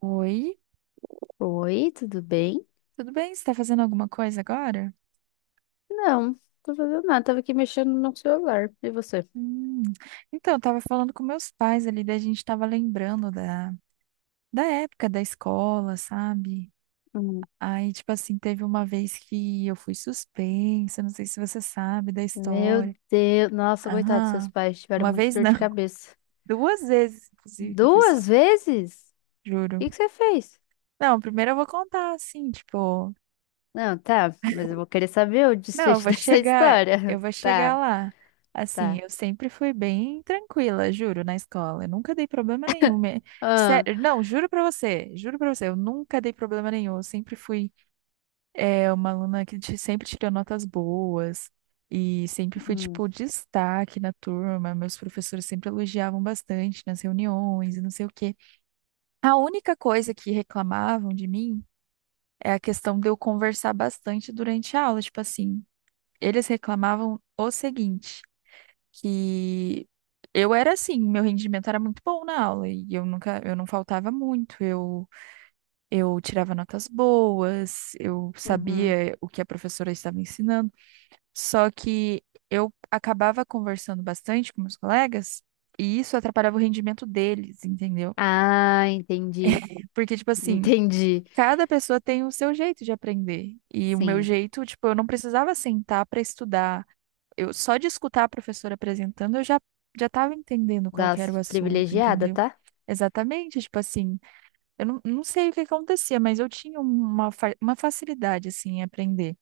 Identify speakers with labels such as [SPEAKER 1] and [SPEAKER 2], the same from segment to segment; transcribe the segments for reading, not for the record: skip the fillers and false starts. [SPEAKER 1] Oi,
[SPEAKER 2] Oi, tudo bem?
[SPEAKER 1] tudo bem? Você tá fazendo alguma coisa agora?
[SPEAKER 2] Não, tô fazendo nada. Tava aqui mexendo no celular. E você?
[SPEAKER 1] Hum, Então, eu tava falando com meus pais ali, daí a gente tava lembrando da, da época da escola, sabe?
[SPEAKER 2] Hum.
[SPEAKER 1] Aí, tipo assim, teve uma vez que eu fui suspensa, não sei se você sabe da
[SPEAKER 2] Meu
[SPEAKER 1] história.
[SPEAKER 2] Deus. Nossa, coitado, seus
[SPEAKER 1] Aham,
[SPEAKER 2] pais tiveram
[SPEAKER 1] uma
[SPEAKER 2] muita
[SPEAKER 1] vez
[SPEAKER 2] dor
[SPEAKER 1] não,
[SPEAKER 2] de cabeça.
[SPEAKER 1] duas vezes, inclusive, que eu fui
[SPEAKER 2] Duas
[SPEAKER 1] suspensa,
[SPEAKER 2] vezes? O
[SPEAKER 1] juro.
[SPEAKER 2] que que você fez?
[SPEAKER 1] Não, primeiro eu vou contar, assim, tipo,
[SPEAKER 2] Não, tá, mas eu vou querer saber o
[SPEAKER 1] não,
[SPEAKER 2] desfecho dessa
[SPEAKER 1] eu
[SPEAKER 2] história.
[SPEAKER 1] vou chegar
[SPEAKER 2] Tá,
[SPEAKER 1] lá. Assim,
[SPEAKER 2] tá.
[SPEAKER 1] eu sempre fui bem tranquila, juro, na escola. Eu nunca dei problema nenhum.
[SPEAKER 2] Ah,
[SPEAKER 1] Sério, não, juro pra você, eu nunca dei problema nenhum. Eu sempre fui uma aluna que sempre tirou notas boas e sempre fui,
[SPEAKER 2] hum,
[SPEAKER 1] tipo, destaque na turma. Meus professores sempre elogiavam bastante nas reuniões e não sei o quê. A única coisa que reclamavam de mim é a questão de eu conversar bastante durante a aula, tipo assim. Eles reclamavam o seguinte, que eu era assim, meu rendimento era muito bom na aula e eu não faltava muito, eu tirava notas boas, eu
[SPEAKER 2] uhum.
[SPEAKER 1] sabia o que a professora estava ensinando, só que eu acabava conversando bastante com meus colegas e isso atrapalhava o rendimento deles, entendeu?
[SPEAKER 2] Ah, entendi.
[SPEAKER 1] Porque tipo assim,
[SPEAKER 2] Entendi.
[SPEAKER 1] cada pessoa tem o seu jeito de aprender. E o meu
[SPEAKER 2] Sim,
[SPEAKER 1] jeito, tipo, eu não precisava sentar para estudar. Eu só de escutar a professora apresentando, eu já estava entendendo qual que era o
[SPEAKER 2] das
[SPEAKER 1] assunto,
[SPEAKER 2] privilegiada,
[SPEAKER 1] entendeu?
[SPEAKER 2] tá?
[SPEAKER 1] Exatamente, tipo assim, eu não sei o que acontecia, mas eu tinha uma facilidade, assim, em aprender.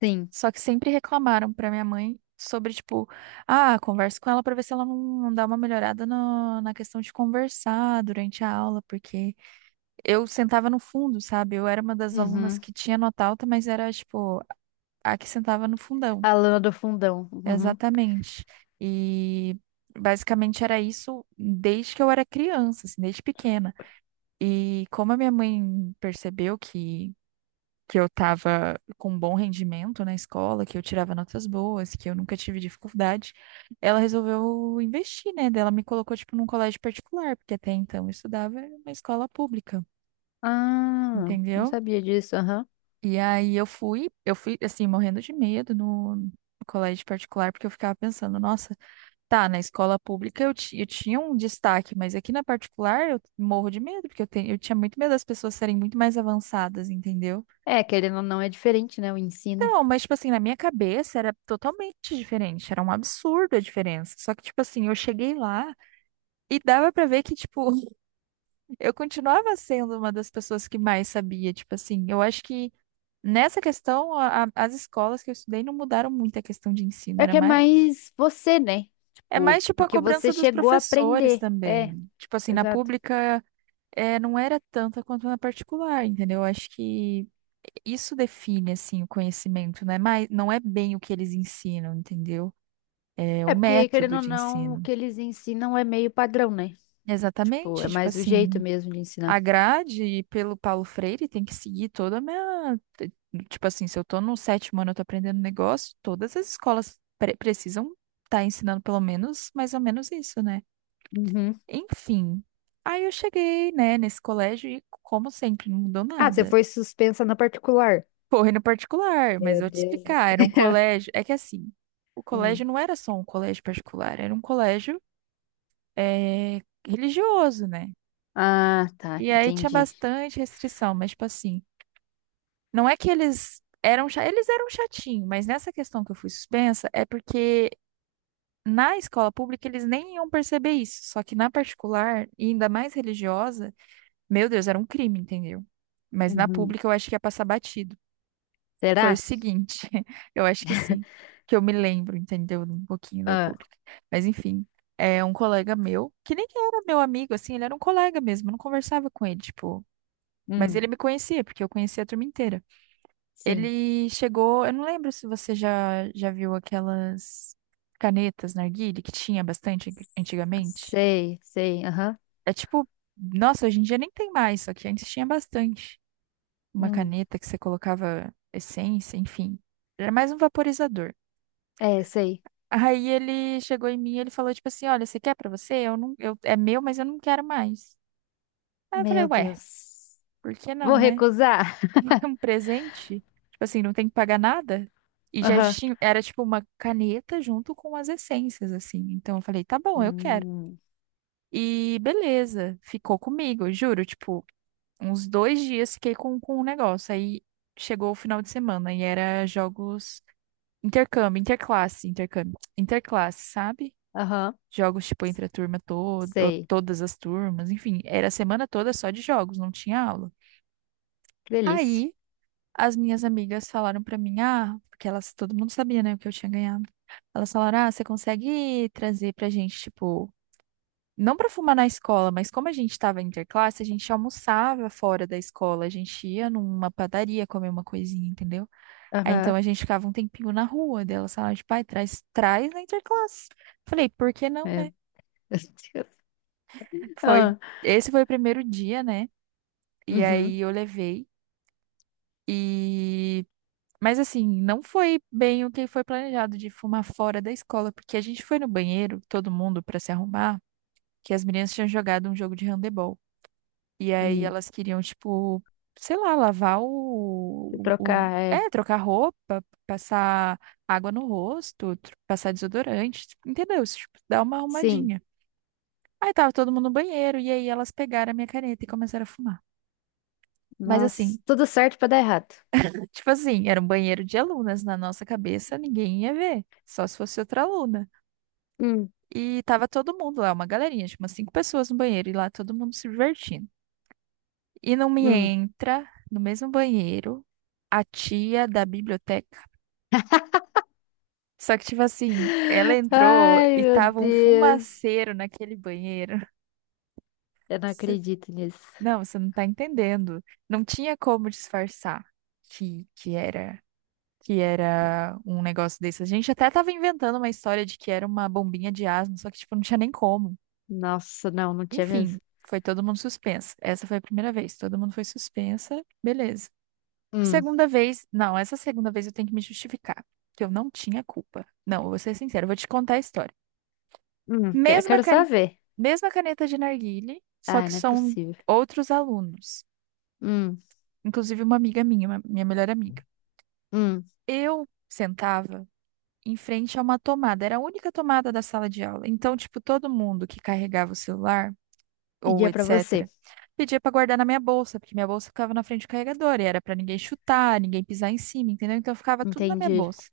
[SPEAKER 2] Sim.
[SPEAKER 1] Só que sempre reclamaram para minha mãe sobre, tipo, ah, converso com ela para ver se ela não dá uma melhorada na questão de conversar durante a aula, porque eu sentava no fundo, sabe? Eu era uma das alunas
[SPEAKER 2] Uhum.
[SPEAKER 1] que tinha nota alta, mas era, tipo, a que sentava no fundão.
[SPEAKER 2] A lona do fundão. Uhum.
[SPEAKER 1] Exatamente. E basicamente era isso desde que eu era criança, assim, desde pequena. E como a minha mãe percebeu que eu estava com um bom rendimento na escola, que eu tirava notas boas, que eu nunca tive dificuldade, ela resolveu investir, né? Daí ela me colocou, tipo, num colégio particular, porque até então eu estudava em uma escola pública,
[SPEAKER 2] Ah, não
[SPEAKER 1] entendeu?
[SPEAKER 2] sabia disso, aham.
[SPEAKER 1] E aí eu fui, assim, morrendo de medo no no colégio particular, porque eu ficava pensando, nossa. Tá, na escola pública eu tinha um destaque, mas aqui na particular eu morro de medo, porque eu tinha muito medo das pessoas serem muito mais avançadas, entendeu?
[SPEAKER 2] É, querendo ou não, é diferente, né, o ensino.
[SPEAKER 1] Então, mas, tipo assim, na minha cabeça era totalmente diferente, era um absurdo a diferença. Só que, tipo assim, eu cheguei lá e dava pra ver que, tipo, eu continuava sendo uma das pessoas que mais sabia, tipo assim, eu acho que nessa questão as escolas que eu estudei não mudaram muito a questão de ensino,
[SPEAKER 2] É
[SPEAKER 1] era
[SPEAKER 2] que é
[SPEAKER 1] mais.
[SPEAKER 2] mais você, né?
[SPEAKER 1] É mais
[SPEAKER 2] Tipo,
[SPEAKER 1] tipo a
[SPEAKER 2] porque
[SPEAKER 1] cobrança
[SPEAKER 2] você
[SPEAKER 1] dos
[SPEAKER 2] chegou a
[SPEAKER 1] professores
[SPEAKER 2] aprender. É,
[SPEAKER 1] também. Tipo assim, na
[SPEAKER 2] exato.
[SPEAKER 1] pública é, não era tanta quanto na particular, entendeu? Eu acho que isso define, assim, o conhecimento, né? Mas não é bem o que eles ensinam, entendeu? É o
[SPEAKER 2] É porque, querendo
[SPEAKER 1] método
[SPEAKER 2] ou
[SPEAKER 1] de
[SPEAKER 2] não, o
[SPEAKER 1] ensino.
[SPEAKER 2] que eles ensinam é meio padrão, né? Tipo, é
[SPEAKER 1] Exatamente, tipo
[SPEAKER 2] mais o jeito
[SPEAKER 1] assim,
[SPEAKER 2] mesmo de
[SPEAKER 1] a
[SPEAKER 2] ensinar.
[SPEAKER 1] grade pelo Paulo Freire tem que seguir toda a minha... tipo assim, se eu tô no sétimo ano, eu tô aprendendo um negócio, todas as escolas precisam estar ensinando pelo menos, mais ou menos isso, né?
[SPEAKER 2] Uhum.
[SPEAKER 1] Enfim, aí eu cheguei, né, nesse colégio e, como sempre, não mudou
[SPEAKER 2] Ah, você
[SPEAKER 1] nada.
[SPEAKER 2] foi suspensa na particular.
[SPEAKER 1] Correndo particular, mas
[SPEAKER 2] Meu
[SPEAKER 1] eu vou te
[SPEAKER 2] Deus do céu.
[SPEAKER 1] explicar. Era um colégio. É que assim, o colégio
[SPEAKER 2] Hum.
[SPEAKER 1] não era só um colégio particular, era um colégio eh, religioso, né?
[SPEAKER 2] Ah, tá,
[SPEAKER 1] E aí tinha
[SPEAKER 2] entendi.
[SPEAKER 1] bastante restrição, mas tipo assim, não é que eles eram chatinho, mas nessa questão que eu fui suspensa é porque na escola pública eles nem iam perceber isso, só que na particular, e ainda mais religiosa, meu Deus, era um crime, entendeu? Mas na
[SPEAKER 2] Uhum.
[SPEAKER 1] pública eu acho que ia passar batido. Foi o
[SPEAKER 2] Será?
[SPEAKER 1] seguinte, eu acho que sim, que eu me lembro, entendeu? Um pouquinho da
[SPEAKER 2] Ah,
[SPEAKER 1] pública. Mas enfim, é um colega meu, que nem era meu amigo, assim, ele era um colega mesmo, eu não conversava com ele, tipo. Mas
[SPEAKER 2] hum,
[SPEAKER 1] ele me conhecia, porque eu conhecia a turma inteira.
[SPEAKER 2] sim.
[SPEAKER 1] Ele chegou, eu não lembro se você já viu aquelas canetas narguilé que tinha bastante antigamente.
[SPEAKER 2] Sei, sei, aham.
[SPEAKER 1] É tipo, nossa, hoje em dia nem tem mais, só que antes tinha bastante. Uma
[SPEAKER 2] Hum,
[SPEAKER 1] caneta que você colocava essência, enfim. Era mais um vaporizador.
[SPEAKER 2] é, sei.
[SPEAKER 1] Aí ele chegou em mim e ele falou, tipo assim, olha, você quer pra você? Eu não, eu, é meu, mas eu não quero mais. Aí eu falei,
[SPEAKER 2] Meu
[SPEAKER 1] ué,
[SPEAKER 2] Deus.
[SPEAKER 1] por que não,
[SPEAKER 2] Vou
[SPEAKER 1] né?
[SPEAKER 2] recusar.
[SPEAKER 1] É um presente? Tipo assim, não tem que pagar nada? E já
[SPEAKER 2] Aham.
[SPEAKER 1] tinha, era tipo uma caneta junto com as essências, assim. Então eu falei, tá bom, eu quero.
[SPEAKER 2] Hum,
[SPEAKER 1] E beleza, ficou comigo, juro, tipo, uns 2 dias fiquei com o negócio. Aí chegou o final de semana e era jogos intercâmbio, interclasse, sabe?
[SPEAKER 2] aham,
[SPEAKER 1] Jogos, tipo, entre a turma toda, ou
[SPEAKER 2] sei.
[SPEAKER 1] todas as turmas, enfim, era a semana toda só de jogos, não tinha aula.
[SPEAKER 2] Que delícia.
[SPEAKER 1] Aí, as minhas amigas falaram pra mim, ah, porque elas, todo mundo sabia, né, o que eu tinha ganhado. Elas falaram, ah, você consegue trazer pra gente, tipo, não pra fumar na escola, mas como a gente tava interclasse, a gente almoçava fora da escola, a gente ia numa padaria comer uma coisinha, entendeu? Aí, então,
[SPEAKER 2] Aham.
[SPEAKER 1] a gente ficava um tempinho na rua, delas falaram, tipo, pai, traz, traz na interclasse. Falei, por que não, né?
[SPEAKER 2] Meu Deus.
[SPEAKER 1] Foi,
[SPEAKER 2] Ah,
[SPEAKER 1] esse foi o primeiro dia, né? E aí
[SPEAKER 2] uhum.
[SPEAKER 1] eu levei e mas assim, não foi bem o que foi planejado de fumar fora da escola, porque a gente foi no banheiro, todo mundo pra se arrumar, que as meninas tinham jogado um jogo de handebol. E aí
[SPEAKER 2] Hum.
[SPEAKER 1] elas queriam tipo, sei lá, lavar
[SPEAKER 2] Se trocar, é.
[SPEAKER 1] trocar roupa, passar água no rosto, passar desodorante, tipo, entendeu? Tipo, dar uma
[SPEAKER 2] Sim.
[SPEAKER 1] arrumadinha. Aí tava todo mundo no banheiro e aí elas pegaram a minha caneta e começaram a fumar. Mas
[SPEAKER 2] Nossa,
[SPEAKER 1] assim,
[SPEAKER 2] tudo certo pra dar errado.
[SPEAKER 1] tipo assim, era um banheiro de alunas. Na nossa cabeça, ninguém ia ver. Só se fosse outra aluna.
[SPEAKER 2] Hum,
[SPEAKER 1] E tava todo mundo lá, uma galerinha, tipo umas cinco pessoas no banheiro. E lá todo mundo se divertindo. E não me
[SPEAKER 2] hum.
[SPEAKER 1] entra no mesmo banheiro a tia da biblioteca. Só que, tipo assim, ela entrou
[SPEAKER 2] Ai,
[SPEAKER 1] e
[SPEAKER 2] meu
[SPEAKER 1] tava um
[SPEAKER 2] Deus.
[SPEAKER 1] fumaceiro naquele banheiro.
[SPEAKER 2] Eu não
[SPEAKER 1] Você-
[SPEAKER 2] acredito nisso.
[SPEAKER 1] Não, você não tá entendendo. Não tinha como disfarçar que, que era. que era um negócio desse. A gente até tava inventando uma história de que era uma bombinha de asma, só que, tipo, não tinha nem como.
[SPEAKER 2] Nossa, não, não tinha mesmo.
[SPEAKER 1] Enfim, foi todo mundo suspensa. Essa foi a primeira vez, todo mundo foi suspensa. Beleza.
[SPEAKER 2] Hum,
[SPEAKER 1] Segunda vez, não, essa segunda vez eu tenho que me justificar, que eu não tinha culpa. Não, eu vou ser sincera, eu vou te contar a história. Mesma,
[SPEAKER 2] Quero só
[SPEAKER 1] can...
[SPEAKER 2] ver.
[SPEAKER 1] Mesma caneta de narguilé, só
[SPEAKER 2] Ai,
[SPEAKER 1] que
[SPEAKER 2] não é
[SPEAKER 1] são
[SPEAKER 2] possível.
[SPEAKER 1] outros alunos.
[SPEAKER 2] Hum,
[SPEAKER 1] Inclusive uma amiga minha, minha melhor amiga.
[SPEAKER 2] hum.
[SPEAKER 1] Eu sentava em frente a uma tomada. Era a única tomada da sala de aula. Então, tipo, todo mundo que carregava o celular ou
[SPEAKER 2] Pedia pra você.
[SPEAKER 1] etc, pedia pra guardar na minha bolsa, porque minha bolsa ficava na frente do carregador e era pra ninguém chutar, ninguém pisar em cima, entendeu? Então, ficava tudo na minha
[SPEAKER 2] Entendi.
[SPEAKER 1] bolsa.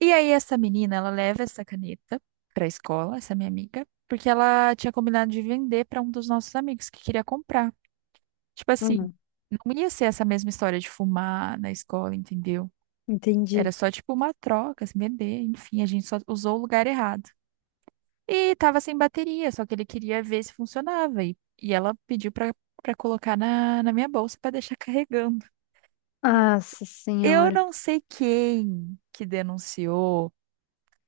[SPEAKER 1] E aí, essa menina, ela leva essa caneta pra escola, essa minha amiga, porque ela tinha combinado de vender pra um dos nossos amigos que queria comprar. Tipo assim,
[SPEAKER 2] Uhum,
[SPEAKER 1] não ia ser essa mesma história de fumar na escola, entendeu? Era
[SPEAKER 2] entendi.
[SPEAKER 1] só tipo uma troca, se vender, enfim, a gente só usou o lugar errado. E tava sem bateria, só que ele queria ver se funcionava. E ela pediu pra colocar na minha bolsa pra deixar carregando. É.
[SPEAKER 2] Nossa
[SPEAKER 1] Eu
[SPEAKER 2] senhora.
[SPEAKER 1] não sei quem que denunciou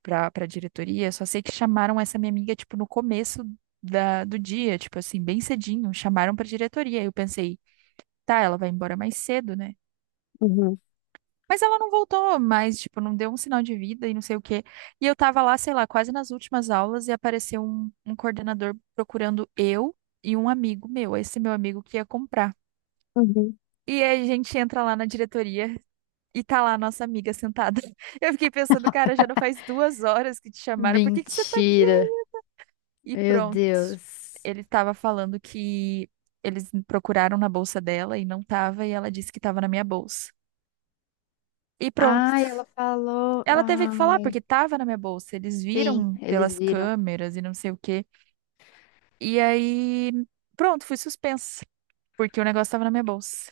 [SPEAKER 1] pra diretoria, só sei que chamaram essa minha amiga, tipo, no começo do dia, tipo assim, bem cedinho. Chamaram pra diretoria. Eu pensei, tá, ela vai embora mais cedo, né?
[SPEAKER 2] Uhum,
[SPEAKER 1] Mas ela não voltou mais, tipo, não deu um sinal de vida e não sei o quê. E eu tava lá, sei lá, quase nas últimas aulas e apareceu um coordenador procurando eu e um amigo meu, esse meu amigo que ia comprar.
[SPEAKER 2] uhum.
[SPEAKER 1] E aí a gente entra lá na diretoria e tá lá a nossa amiga sentada. Eu fiquei pensando, cara, já não faz 2 horas que te chamaram, por que que você tá aqui?
[SPEAKER 2] Mentira.
[SPEAKER 1] E
[SPEAKER 2] Meu
[SPEAKER 1] pronto.
[SPEAKER 2] Deus.
[SPEAKER 1] Ele estava falando que eles procuraram na bolsa dela e não tava, e ela disse que tava na minha bolsa. E pronto.
[SPEAKER 2] Ai, ela falou.
[SPEAKER 1] Ela teve que
[SPEAKER 2] Ah,
[SPEAKER 1] falar, porque tava na minha bolsa. Eles
[SPEAKER 2] sim,
[SPEAKER 1] viram
[SPEAKER 2] eles
[SPEAKER 1] pelas
[SPEAKER 2] viram.
[SPEAKER 1] câmeras e não sei o quê. E aí, pronto, fui suspensa, porque o negócio tava na minha bolsa.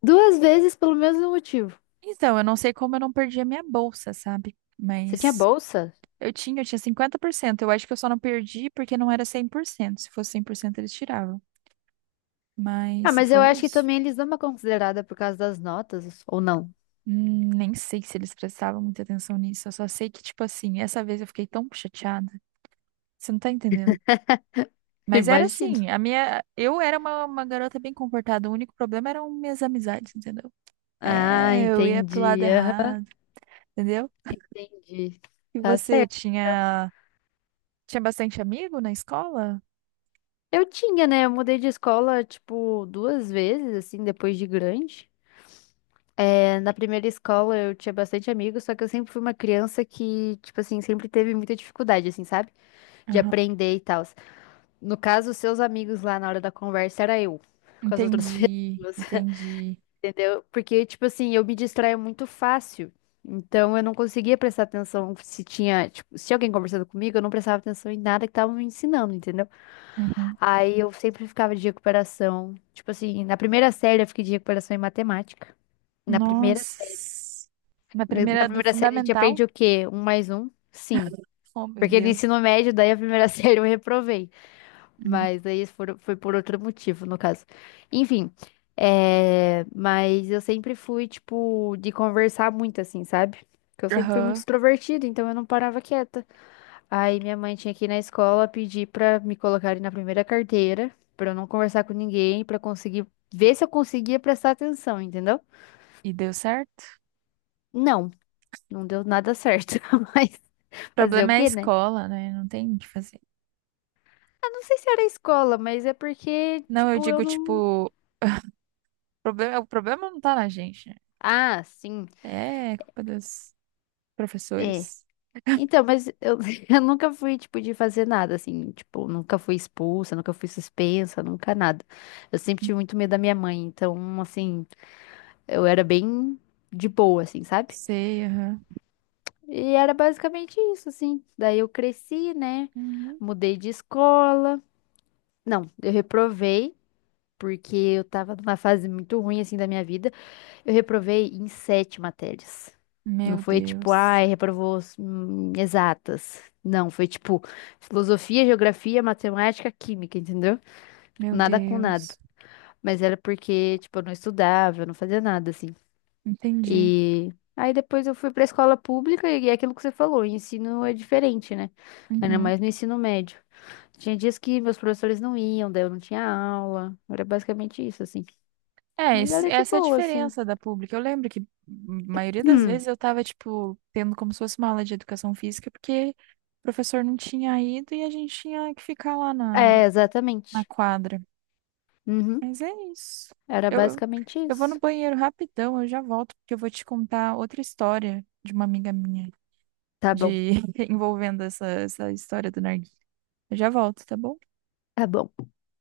[SPEAKER 2] Duas vezes pelo mesmo motivo.
[SPEAKER 1] Então, eu não sei como eu não perdi a minha bolsa, sabe?
[SPEAKER 2] Você tinha
[SPEAKER 1] Mas
[SPEAKER 2] bolsa?
[SPEAKER 1] eu tinha 50%. Eu acho que eu só não perdi porque não era 100%. Se fosse 100% eles tiravam.
[SPEAKER 2] Ah,
[SPEAKER 1] Mas
[SPEAKER 2] mas eu
[SPEAKER 1] foi
[SPEAKER 2] acho que
[SPEAKER 1] isso.
[SPEAKER 2] também eles dão uma considerada por causa das notas, ou não?
[SPEAKER 1] Nem sei se eles prestavam muita atenção nisso. Eu só sei que, tipo assim, essa vez eu fiquei tão chateada. Você não tá entendendo? Mas era
[SPEAKER 2] Imagino.
[SPEAKER 1] assim, eu era uma garota bem comportada, o único problema eram minhas amizades, entendeu?
[SPEAKER 2] Ah,
[SPEAKER 1] É, eu ia pro lado
[SPEAKER 2] entendi. Aham,
[SPEAKER 1] errado, entendeu?
[SPEAKER 2] entendi.
[SPEAKER 1] E
[SPEAKER 2] Tá
[SPEAKER 1] você
[SPEAKER 2] certo.
[SPEAKER 1] tinha, tinha bastante amigo na escola?
[SPEAKER 2] Eu tinha, né? Eu mudei de escola, tipo, duas vezes, assim, depois de grande. É, na primeira escola eu tinha bastante amigos, só que eu sempre fui uma criança que, tipo assim, sempre teve muita dificuldade, assim, sabe? De
[SPEAKER 1] Aham.
[SPEAKER 2] aprender e tal. No caso, os seus amigos lá na hora da conversa era eu, com as outras
[SPEAKER 1] Entendi,
[SPEAKER 2] pessoas,
[SPEAKER 1] entendi.
[SPEAKER 2] entendeu? Porque, tipo assim, eu me distraía muito fácil. Então eu não conseguia prestar atenção se tinha, tipo, se tinha alguém conversando comigo, eu não prestava atenção em nada que estavam me ensinando, entendeu?
[SPEAKER 1] Uhum.
[SPEAKER 2] Aí eu sempre ficava de recuperação. Tipo assim, na primeira série eu fiquei de recuperação em matemática. Na primeira série.
[SPEAKER 1] Nossa. Na
[SPEAKER 2] Na
[SPEAKER 1] primeira do
[SPEAKER 2] primeira série a gente
[SPEAKER 1] fundamental?
[SPEAKER 2] aprende o quê? Um mais um? Sim.
[SPEAKER 1] Oh, meu
[SPEAKER 2] Porque no
[SPEAKER 1] Deus.
[SPEAKER 2] ensino médio, daí a primeira série eu reprovei.
[SPEAKER 1] Uhum.
[SPEAKER 2] Mas aí foi por outro motivo, no caso. Enfim. Mas eu sempre fui, tipo, de conversar muito, assim, sabe? Porque eu sempre fui muito
[SPEAKER 1] Aham.
[SPEAKER 2] extrovertida, então eu não parava quieta. Aí minha mãe tinha que ir na escola pedir pra me colocarem na primeira carteira, pra eu não conversar com ninguém, pra conseguir ver se eu conseguia prestar atenção, entendeu?
[SPEAKER 1] E deu certo?
[SPEAKER 2] Não, não deu nada certo, mas
[SPEAKER 1] O
[SPEAKER 2] fazer o
[SPEAKER 1] problema é a
[SPEAKER 2] quê, né?
[SPEAKER 1] escola, né? Não tem o que fazer.
[SPEAKER 2] Ah, não sei se era a escola, mas é porque,
[SPEAKER 1] Não, eu
[SPEAKER 2] tipo, eu
[SPEAKER 1] digo,
[SPEAKER 2] não.
[SPEAKER 1] tipo, problema, o problema não tá na gente, né?
[SPEAKER 2] Ah, sim,
[SPEAKER 1] É, culpa dos
[SPEAKER 2] é.
[SPEAKER 1] professores.
[SPEAKER 2] Então, mas eu, eu nunca fui, tipo, de fazer nada, assim, tipo, nunca fui expulsa, nunca fui suspensa, nunca nada. Eu sempre tive muito medo da minha mãe, então, assim, eu era bem de boa, assim, sabe?
[SPEAKER 1] Sei, aham.
[SPEAKER 2] E era basicamente isso, assim. Daí eu cresci, né?
[SPEAKER 1] Uhum.
[SPEAKER 2] Mudei de escola. Não, eu reprovei, porque eu tava numa fase muito ruim, assim, da minha vida. Eu reprovei em sete matérias. Não
[SPEAKER 1] Meu
[SPEAKER 2] foi tipo,
[SPEAKER 1] Deus.
[SPEAKER 2] ai, reprovou exatas. Não, foi tipo filosofia, geografia, matemática, química, entendeu?
[SPEAKER 1] Meu
[SPEAKER 2] Nada com nada.
[SPEAKER 1] Deus.
[SPEAKER 2] Mas era porque, tipo, eu não estudava, eu não fazia nada, assim.
[SPEAKER 1] Entendi.
[SPEAKER 2] E aí depois eu fui pra escola pública e é aquilo que você falou, o ensino é diferente, né? Ainda
[SPEAKER 1] Uhum.
[SPEAKER 2] mais no ensino médio. Tinha dias que meus professores não iam, daí eu não tinha aula. Era basicamente isso, assim.
[SPEAKER 1] É,
[SPEAKER 2] Mas era de
[SPEAKER 1] essa é a
[SPEAKER 2] boa, assim.
[SPEAKER 1] diferença da pública. Eu lembro que a maioria das
[SPEAKER 2] Hum,
[SPEAKER 1] vezes eu tava, tipo, tendo como se fosse uma aula de educação física, porque o professor não tinha ido e a gente tinha que ficar lá na,
[SPEAKER 2] é,
[SPEAKER 1] na
[SPEAKER 2] exatamente.
[SPEAKER 1] quadra.
[SPEAKER 2] Uhum.
[SPEAKER 1] Mas é isso.
[SPEAKER 2] Era
[SPEAKER 1] Eu, eu
[SPEAKER 2] basicamente
[SPEAKER 1] eu vou no
[SPEAKER 2] isso.
[SPEAKER 1] banheiro rapidão, eu já volto, porque eu vou te contar outra história de uma amiga minha,
[SPEAKER 2] Tá bom,
[SPEAKER 1] de envolvendo essa, essa história do narguilé. Eu já volto, tá bom?
[SPEAKER 2] tá bom.